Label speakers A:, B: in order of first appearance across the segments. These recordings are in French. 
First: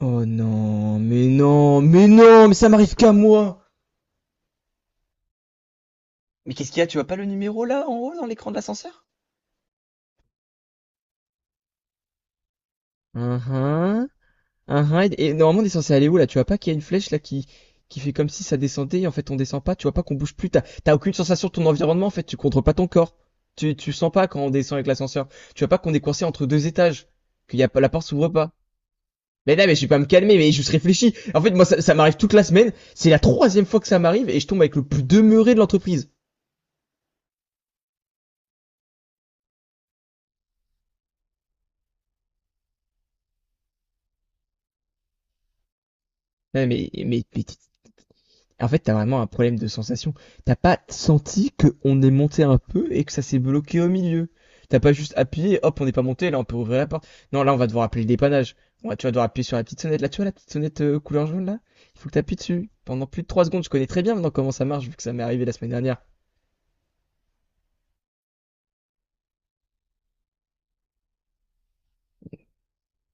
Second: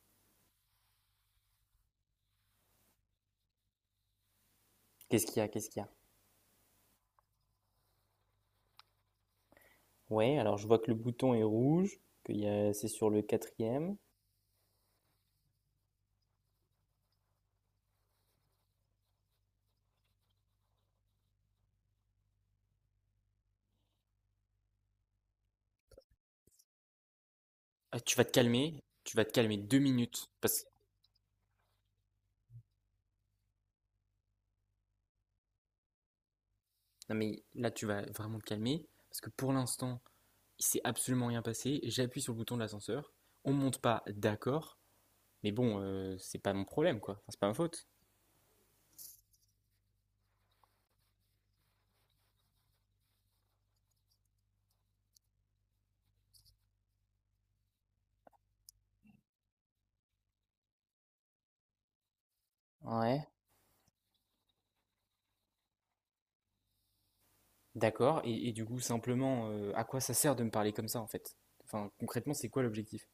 A: Oh non, mais non, mais non, mais ça m'arrive qu'à moi.
B: Qu'est-ce qu'il y a? Qu'est-ce qu'il y a?
A: Mais qu'est-ce qu'il y a? Tu vois pas le numéro là en haut dans l'écran de l'ascenseur?
B: Ouais, alors je vois que le bouton est rouge, c'est sur le quatrième.
A: Uhum, uhum, et normalement, on est censé aller où là? Tu vois pas qu'il y a une flèche là qui fait comme si ça descendait et en fait on descend pas. Tu vois pas qu'on bouge plus. T'as aucune sensation de ton environnement en fait. Tu contrôles pas ton corps. Tu sens pas quand on descend avec l'ascenseur. Tu vois pas qu'on est coincé entre 2 étages. Qu'il y a pas, la
B: Ah,
A: porte
B: tu vas
A: s'ouvre
B: te
A: pas.
B: calmer, tu vas te
A: Mais
B: calmer
A: non, mais
B: deux
A: je vais pas me
B: minutes.
A: calmer, mais je réfléchis. En fait, moi, ça m'arrive toute la semaine. C'est la troisième fois que ça m'arrive et je tombe avec le plus demeuré de l'entreprise.
B: Non mais là, tu vas vraiment te calmer. Parce que pour l'instant, il s'est absolument rien passé. J'appuie sur le bouton de l'ascenseur. On monte pas, d'accord. Mais bon, c'est pas mon
A: Ouais, mais,
B: problème, quoi.
A: mais,
B: Enfin, c'est
A: mais
B: pas
A: t-
B: ma faute.
A: en fait, t'as vraiment un problème de sensation. T'as pas senti qu'on est monté un peu et que ça s'est bloqué au milieu. T'as pas juste appuyé, hop, on n'est pas monté, là on peut ouvrir la porte. Non, là on va devoir appeler le dépannage. Tu vas devoir appuyer sur la petite sonnette. Là, tu vois la petite sonnette couleur jaune là? Il faut que t'appuies dessus. Pendant plus de
B: Ouais.
A: 3 secondes, je connais très bien maintenant comment ça marche vu que ça m'est arrivé la semaine dernière.
B: D'accord. Et du coup, simplement, à quoi ça sert de me parler comme ça, en fait? Enfin, concrètement, c'est quoi l'objectif?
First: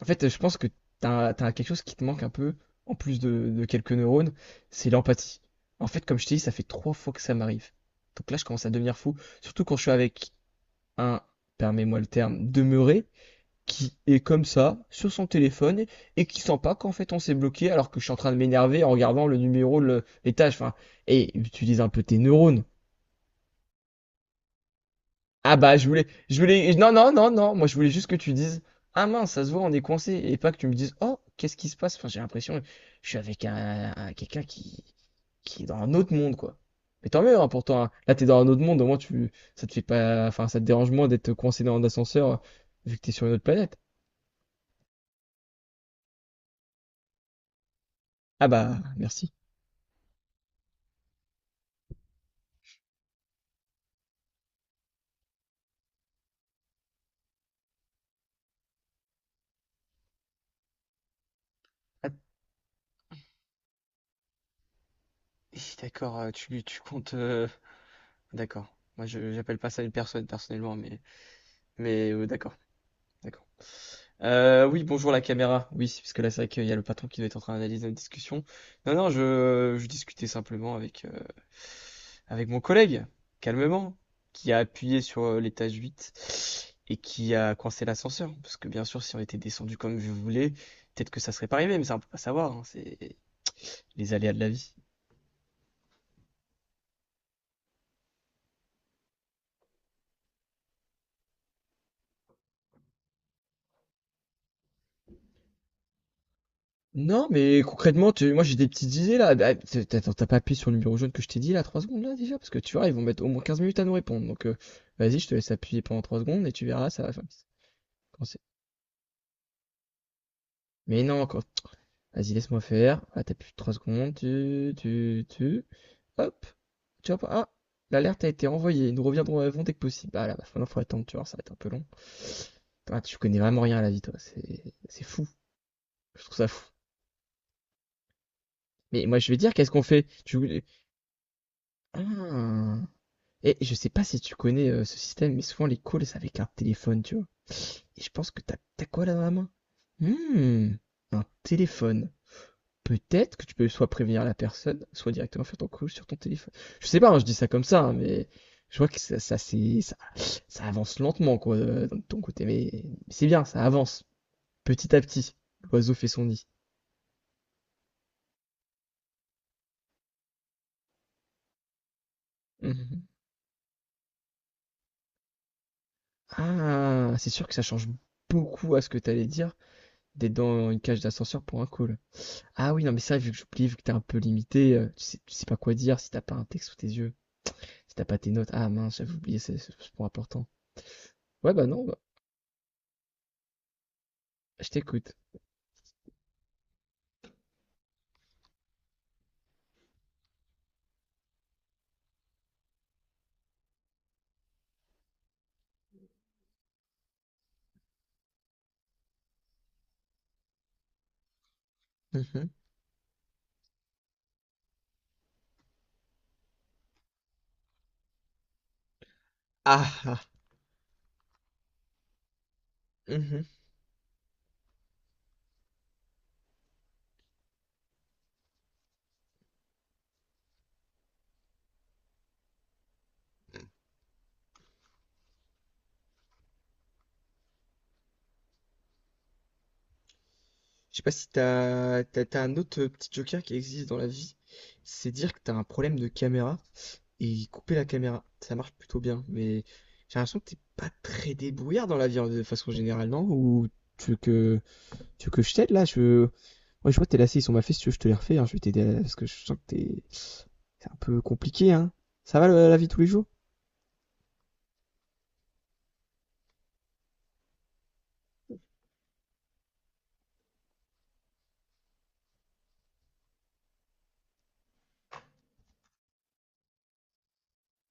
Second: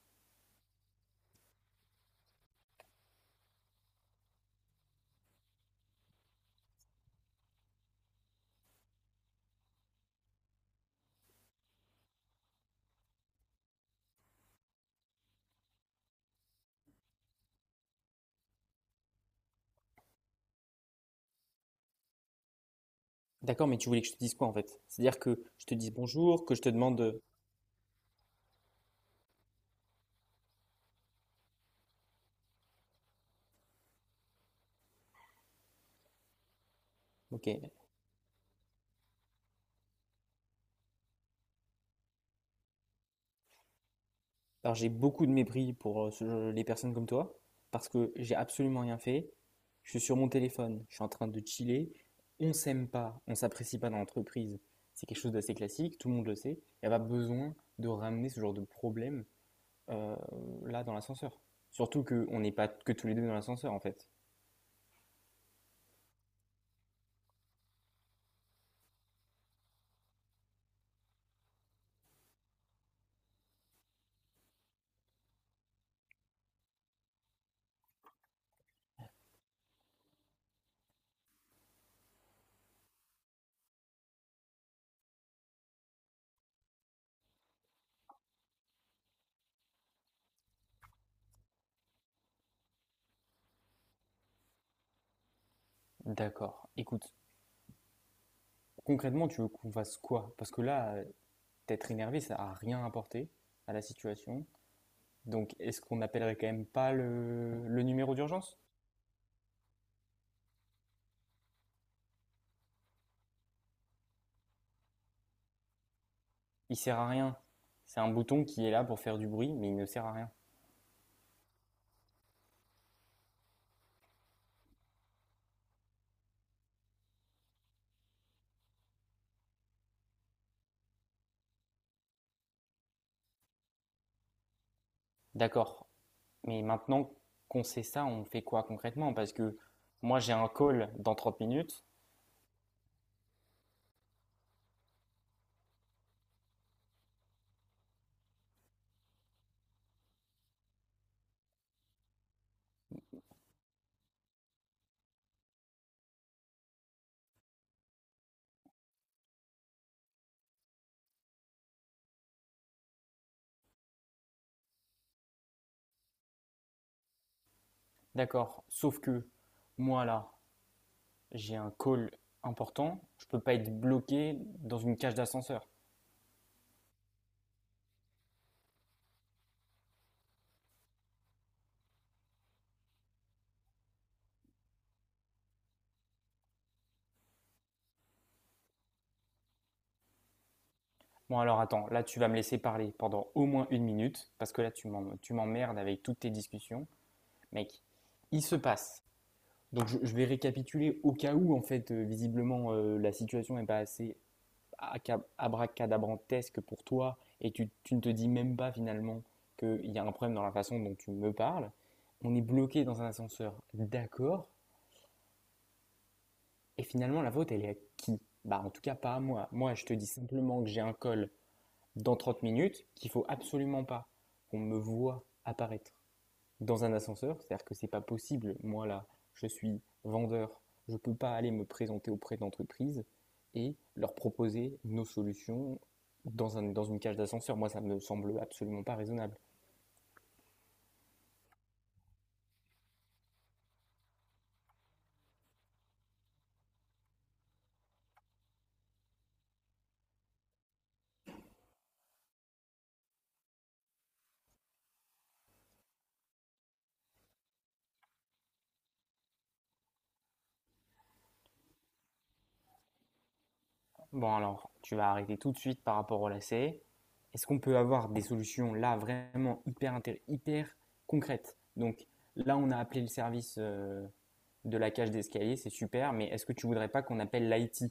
A: En fait, je pense que t'as quelque chose qui te manque un peu, en plus de quelques neurones, c'est l'empathie. En fait, comme je t'ai dit, ça fait trois fois que ça m'arrive. Donc là, je commence à devenir fou. Surtout quand je suis avec un, permets-moi le terme, demeuré, qui est comme ça, sur son téléphone, et qui sent pas qu'en fait on s'est bloqué alors que je suis en train de m'énerver en regardant le numéro, les tâches, enfin, et utilise un peu tes neurones.
B: D'accord, mais tu voulais que je te dise quoi en fait? C'est-à-dire que
A: Ah
B: je te
A: bah je
B: dise
A: voulais, je
B: bonjour, que je te
A: voulais, non non
B: demande.
A: non non, moi je voulais juste que tu dises, ah mince, ça se voit, on est coincé, et pas que tu me dises, oh, qu'est-ce qui se passe? Enfin, j'ai l'impression, je suis avec quelqu'un qui est dans un autre monde quoi. Mais tant mieux,
B: Ok,
A: hein, pourtant, hein. Là t'es dans un autre monde, au moins ça te fait pas, enfin ça te dérange moins d'être coincé dans un ascenseur vu que t'es sur une autre planète.
B: alors j'ai beaucoup de mépris pour les personnes comme toi, parce que j'ai
A: Ah
B: absolument
A: bah
B: rien fait.
A: merci.
B: Je suis sur mon téléphone, je suis en train de chiller. On s'aime pas, on s'apprécie pas dans l'entreprise. C'est quelque chose d'assez classique, tout le monde le sait. Il n'y a pas besoin de ramener ce genre de problème euh, là dans l'ascenseur. Surtout
A: Ah,
B: qu'on n'est pas que tous les deux dans l'ascenseur en fait.
A: hi, d'accord, tu comptes. D'accord. Moi, je j'appelle pas ça une personne personnellement, mais d'accord, d'accord. Oui, bonjour la caméra. Oui, parce que là, c'est vrai qu'il y a le patron qui doit être en train d'analyser notre discussion. Non, non, je discutais simplement avec mon collègue, calmement, qui a appuyé sur l'étage 8 et qui a coincé l'ascenseur. Parce que bien sûr, si on était descendu comme je voulais, peut-être que ça serait pas arrivé, mais ça, on peut pas savoir, hein, c'est les aléas de la vie.
B: D'accord. Écoute, concrètement, tu veux qu'on fasse quoi? Parce que là, t'être énervé, ça n'a rien apporté à la situation. Donc, est-ce qu'on n'appellerait quand même pas
A: Non, mais
B: le
A: concrètement,
B: numéro
A: moi j'ai
B: d'urgence?
A: des petites idées là. Ah, Attends, t'as pas appuyé sur le numéro jaune que je t'ai dit là, 3 secondes là déjà? Parce que tu vois, ils vont mettre au moins 15 minutes à nous répondre. Donc vas-y, je te laisse appuyer pendant 3 secondes et tu
B: Il
A: verras,
B: sert
A: ça
B: à
A: va faire.
B: rien. C'est un
A: quand c'est-
B: bouton qui est là pour faire du bruit, mais il ne sert à rien.
A: Mais non, vas-y, laisse-moi faire. Ah, t'appuies 3 secondes, tu, tu, tu. Hop, tu vois pas. Ah, l'alerte a été envoyée. Nous reviendrons avant dès que possible. Ah là, bah, maintenant faut attendre, tu vois, ça va être un peu long. Ah, tu connais vraiment rien à la vie, toi. C'est fou.
B: D'accord.
A: Je trouve ça
B: Mais
A: fou.
B: maintenant qu'on sait ça, on fait quoi
A: Mais
B: concrètement?
A: moi, je
B: Parce
A: vais dire,
B: que
A: qu'est-ce qu'on fait?
B: moi, j'ai
A: Tu
B: un
A: voulais.
B: call dans 30 minutes.
A: Ah. Et je sais pas si tu connais ce système, mais souvent les calls c'est avec un téléphone, tu vois. Et je pense que t'as quoi là dans la main? Hmm, un téléphone. Peut-être que tu peux soit prévenir la personne, soit directement faire ton call sur ton téléphone. Je sais pas, hein, je dis ça comme ça, hein, mais je vois que ça avance lentement, quoi, de ton côté. Mais c'est bien, ça avance. Petit à petit, l'oiseau fait son nid.
B: D'accord. Sauf que moi, là, j'ai un call important.
A: Mhm.
B: Je ne peux pas être bloqué dans une cage d'ascenseur.
A: Ah, c'est sûr que ça change beaucoup à ce que t'allais dire d'être dans une cage d'ascenseur pour un call. Ah oui, non, mais ça, vu que j'oublie, vu que t'es un peu limité, tu sais pas quoi dire si t'as pas un texte sous tes yeux, si t'as pas tes notes. Ah mince, j'avais oublié ce point important.
B: Bon,
A: Ouais,
B: alors
A: bah non,
B: attends,
A: bah,
B: là, tu vas me laisser parler pendant au moins une minute, parce que
A: je
B: là,
A: t'écoute.
B: tu m'emmerdes avec toutes tes discussions. Mec, il se passe. Donc, vais récapituler au cas où, en fait, visiblement, la situation n'est pas assez abracadabrantesque pour toi et tu ne te dis même pas finalement qu'il y a un problème dans la façon dont tu me parles. On est
A: Mhm.
B: bloqué dans un ascenseur, d'accord. Et finalement, la faute, elle est à qui? Bah, en tout cas, pas à moi. Moi, je
A: Ah,
B: te dis
A: ah,
B: simplement que j'ai un col dans 30 minutes, qu'il faut
A: mhm.
B: absolument pas qu'on me voit apparaître dans un ascenseur. C'est-à-dire que c'est pas possible. Moi, là, je suis vendeur. Je ne peux pas aller me présenter auprès d'entreprises et leur proposer nos solutions dans, un, dans une cage d'ascenseur. Moi, ça ne me semble absolument pas raisonnable.
A: Je sais pas si t'as un autre petit joker qui existe dans la vie. C'est dire que t'as un problème de caméra et couper la caméra. Ça marche plutôt bien, mais j'ai l'impression que t'es pas très débrouillard dans la vie de façon générale, non? Ou tu veux que, tu veux que je t'aide là? Ouais, je vois tes lacets, ils sont mal faits. Si tu veux, je te les refais. Hein. Je vais t'aider là, parce que je sens que c'est un peu compliqué, hein. Ça va la vie tous les jours?
B: Bon, alors, tu vas arrêter tout de suite par rapport au lacet. Est-ce qu'on peut avoir des solutions là vraiment hyper, hyper concrètes? Donc là, on a appelé le service de la cage d'escalier, c'est super, mais est-ce que tu ne voudrais pas qu'on appelle l'IT?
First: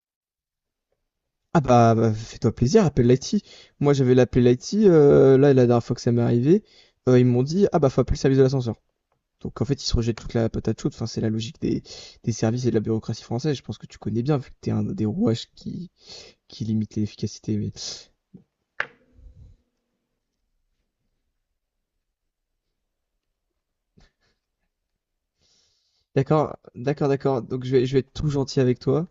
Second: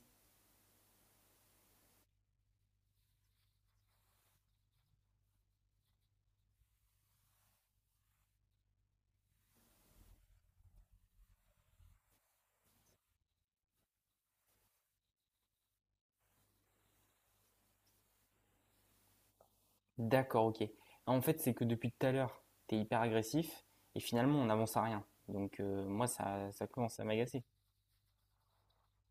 A: Ah bah, bah, fais-toi plaisir, appelle l'IT. Moi j'avais l'appel l'IT, là la dernière fois que ça m'est arrivé, ils m'ont dit ah bah faut appeler le service de l'ascenseur. Donc en fait ils se rejettent toute la patate chaude, enfin c'est la logique des services et de la bureaucratie française, je pense que tu connais bien vu que t'es un des rouages qui limite l'efficacité. Mais...
B: D'accord, OK. En fait, c'est que depuis tout à l'heure, t'es hyper agressif et finalement, on n'avance à rien. Donc, moi, ça,
A: D'accord,
B: ça commence à
A: d'accord, d'accord,
B: m'agacer.
A: donc je vais être tout gentil avec toi.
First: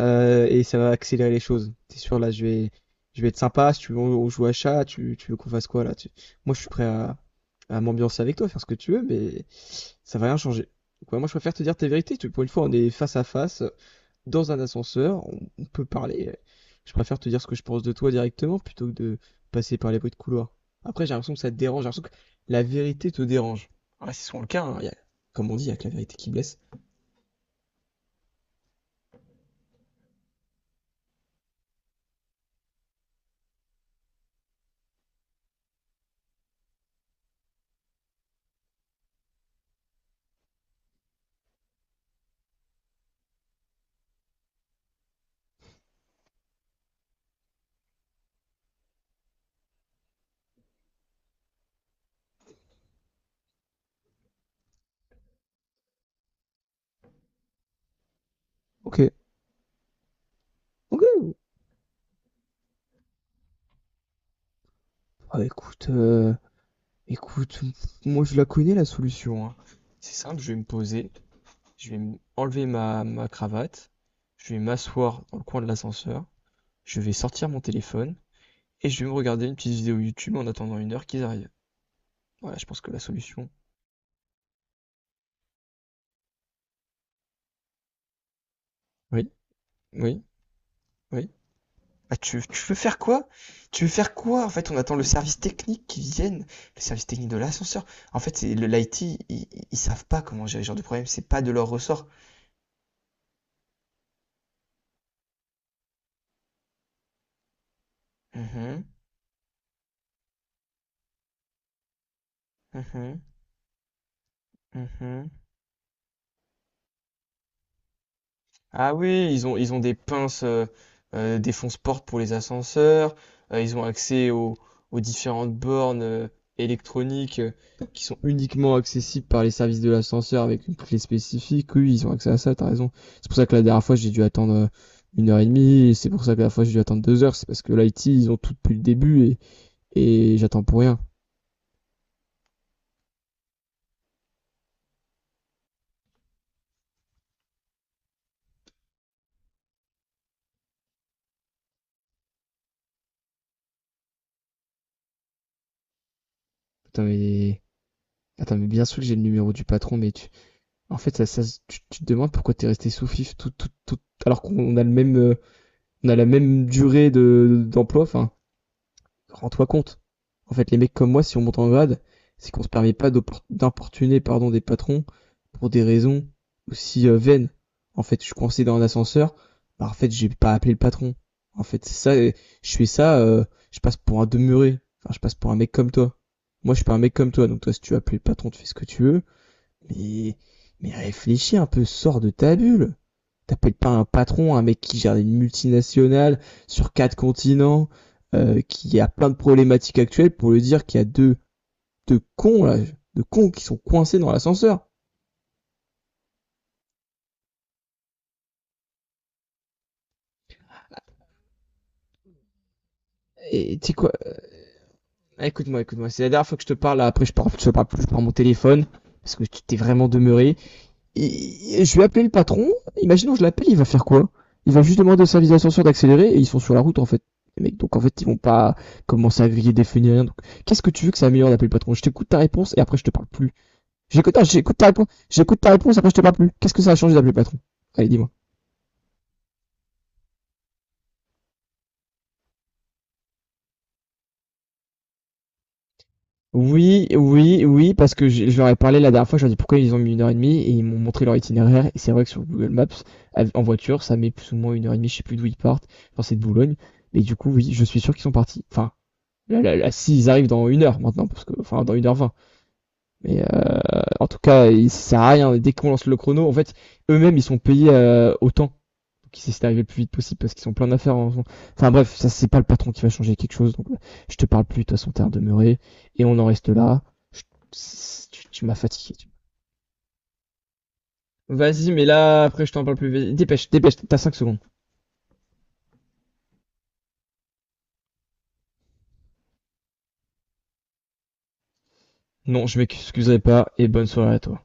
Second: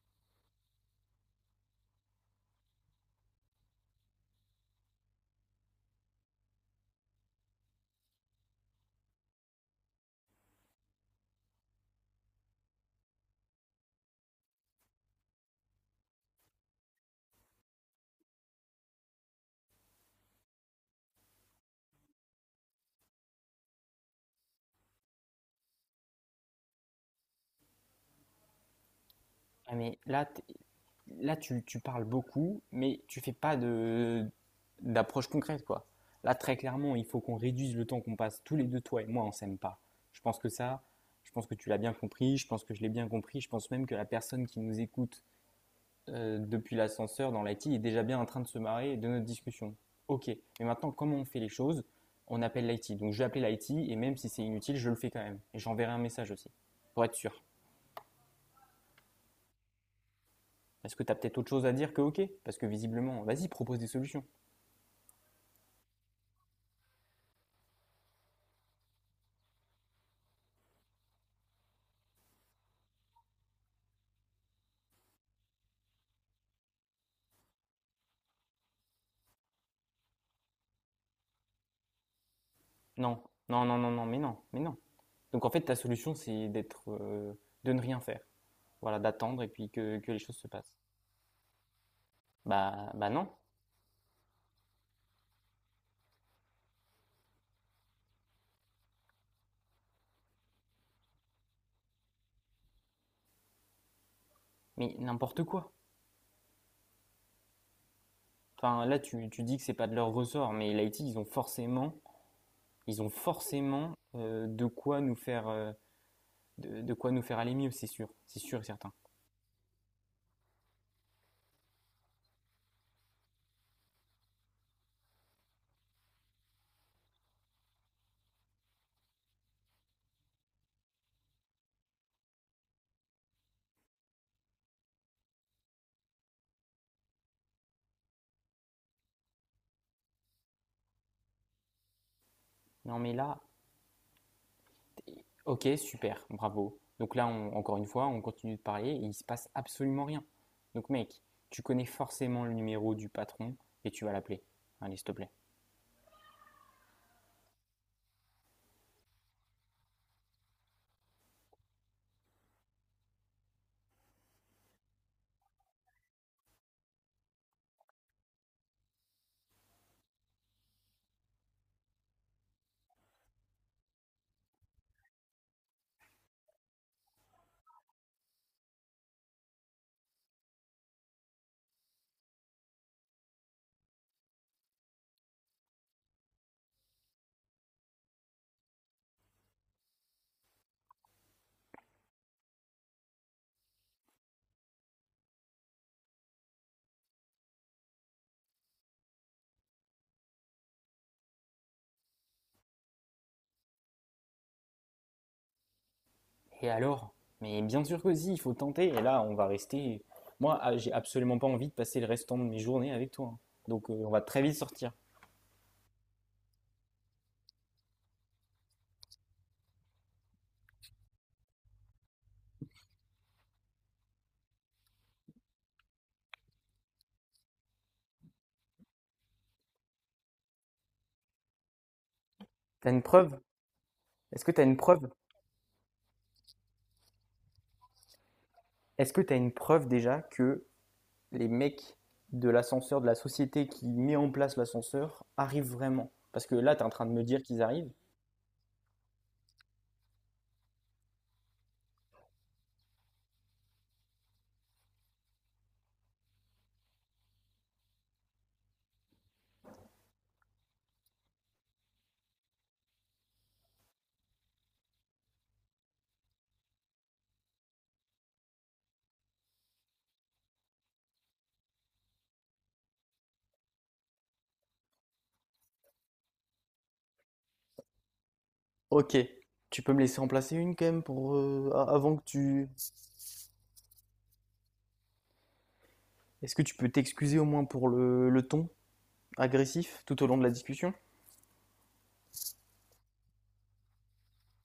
A: Et ça va accélérer les choses. T'es sûr, là, je vais être sympa. Si tu veux, on joue à chat, tu veux qu'on fasse quoi là? Moi, je suis prêt à m'ambiancer avec toi, faire ce que tu veux, mais ça va rien changer. Donc, ouais, moi, je préfère te dire tes vérités. Pour une fois, on est face à face, dans un ascenseur, on peut parler. Je préfère te dire ce que je pense de toi directement plutôt que de passer par les bruits de couloir. Après, j'ai l'impression que ça te dérange. J'ai l'impression que la vérité te dérange. Ah, c'est souvent le cas, hein. Comme on dit, il y a que la vérité qui blesse.
B: Ah, mais là, là tu parles beaucoup, mais tu fais pas d'approche concrète, quoi. Là, très clairement, il faut qu'on réduise le temps qu'on passe tous les deux, toi et moi, on s'aime pas. Je pense que ça, je pense que tu l'as bien compris, je pense que je l'ai bien compris, je pense même que la personne qui nous écoute depuis l'ascenseur dans l'IT est déjà bien en train de se marrer de notre discussion. Ok, mais maintenant, comment on fait les choses? On appelle l'IT. Donc je vais appeler l'IT et même si c'est inutile, je le fais quand même. Et j'enverrai un message aussi, pour être sûr.
A: Ok.
B: Parce
A: Ok.
B: que t'as peut-être autre chose à dire que ok? Parce que visiblement, vas-y, propose des solutions.
A: Ah, écoute. Écoute, moi je la connais la solution, hein. C'est simple, je vais me poser, je vais enlever ma cravate, je vais m'asseoir dans le coin de l'ascenseur, je vais sortir mon téléphone et je vais me regarder une petite vidéo YouTube en attendant 1 heure qu'ils arrivent. Voilà, je pense que la
B: Non,
A: solution.
B: non, non, non, non, mais non, mais non. Donc en fait, ta solution, c'est d'être, de ne rien faire. Voilà,
A: Oui,
B: d'attendre et puis que les
A: oui,
B: choses se passent.
A: oui. Ah, tu veux
B: Bah,
A: faire
B: bah
A: quoi?
B: non,
A: Tu veux faire quoi? En fait, on attend le service technique qui vienne, le service technique de l'ascenseur. En fait, c'est le l'IT, ils savent pas comment gérer ce genre de problème, c'est pas de leur ressort.
B: mais n'importe quoi.
A: Mhm,
B: Enfin, là, tu dis que c'est pas de leur ressort, mais l'IT, ils ont
A: mhm,
B: forcément de quoi nous
A: mhm.
B: faire de quoi nous faire aller mieux, c'est sûr et certain.
A: Ah oui, ils ont des pinces, des fonce-portes pour les ascenseurs, ils ont accès aux différentes bornes électroniques qui sont uniquement accessibles par les services de l'ascenseur avec une clé spécifique. Oui, ils ont accès à ça, t'as raison. C'est pour ça que la dernière fois, j'ai dû attendre 1 h 30, et c'est pour ça que la dernière fois, j'ai dû attendre 2 heures, c'est parce que l'IT, ils ont tout depuis le début, et j'attends pour rien.
B: Non mais là, ok, super, bravo. Donc là, encore une fois, on continue de parler et il se passe absolument rien. Donc mec, tu connais forcément le numéro du patron et tu vas l'appeler. Allez, s'il te plaît.
A: Putain, Attends, mais bien sûr que j'ai le numéro du patron. En fait, ça, tu te demandes pourquoi t'es resté sous FIF tout, tout, tout, alors qu'on a la même durée de d'emploi. Enfin, rends-toi compte. En fait, les mecs comme moi, si on monte en grade, c'est qu'on se permet pas d'importuner pardon des patrons pour des raisons aussi vaines. En fait, je suis coincé dans un ascenseur. Bah, en fait, j'ai pas appelé le patron. En fait, c'est ça. Je fais ça. Je passe pour un demeuré. Enfin, je passe pour un mec comme toi. Moi, je suis pas un mec comme toi. Donc toi, si tu appelles le patron, tu fais ce que tu veux. Mais mais réfléchis un peu. Sors de ta bulle t'appelles pas un patron, un mec qui gère une multinationale sur quatre continents, qui a plein de problématiques actuelles pour lui dire qu'il y a deux cons, là, deux cons qui sont coincés dans l'ascenseur.
B: Et alors? Mais bien sûr que si, il faut tenter. Et là, on va rester. Moi, ah, j'ai absolument pas envie de passer le restant de mes journées avec toi, hein.
A: Et tu
B: Donc
A: sais
B: on
A: quoi
B: va très vite sortir.
A: Écoute-moi, écoute-moi, c'est la dernière fois que je te parle, là, après je parle plus par mon téléphone, parce que tu t'es vraiment demeuré. Je vais appeler le patron. Imaginons, je l'appelle, il va faire quoi? Il va juste demander au service d'ascenseur d'accélérer et ils sont sur la route en fait. Les mecs, donc en fait, ils vont pas commencer à griller des feux ni rien. Donc, qu'est-ce que tu veux que ça améliore d'appeler le patron? Je t'écoute ta réponse et
B: T'as
A: après je
B: une
A: te parle
B: preuve?
A: plus. J'écoute, ah,
B: Est-ce que t'as une
A: j'écoute ta réponse,
B: preuve?
A: j'écoute ta réponse, après je te parle plus. Qu'est-ce que ça a changé d'appeler le patron? Allez, dis-moi.
B: Est-ce que t'as une preuve déjà que les mecs de l'ascenseur, de la société qui met en place l'ascenseur, arrivent vraiment? Parce que là, t'es en train
A: Oui,
B: de me dire qu'ils
A: oui,
B: arrivent.
A: oui, parce que je leur ai parlé la dernière fois, je leur ai dit pourquoi ils ont mis 1 h 30 et ils m'ont montré leur itinéraire. Et c'est vrai que sur Google Maps, en voiture, ça met plus ou moins 1 h 30, je sais plus d'où ils partent. Enfin, c'est de Boulogne. Mais du coup, oui, je suis sûr qu'ils sont partis. Enfin, Là, là, là, s'ils arrivent dans 1 heure maintenant, parce que, enfin, dans 1 h 20. Mais en tout cas, il ça sert à rien. Dès qu'on lance le chrono, en fait, eux-mêmes, ils sont payés autant. Donc, ils essaient d'arriver le plus vite possible parce qu'ils sont plein d'affaires. Enfin, bref, ça, c'est pas le patron qui va changer quelque chose. Donc, je te parle plus. De toute façon, t'es demeuré. Et on en reste là. Je- tu m'as fatigué.
B: Ok, tu peux me laisser en placer une quand même pour
A: Vas-y, mais
B: avant que
A: là, après,
B: tu.
A: je t'en parle plus. Vas-y, dépêche, dépêche. T'as 5 secondes.
B: Est-ce que tu peux t'excuser au moins pour le ton agressif tout au long de la discussion?
A: Non, je m'excuserai pas. Et bonne soirée à toi.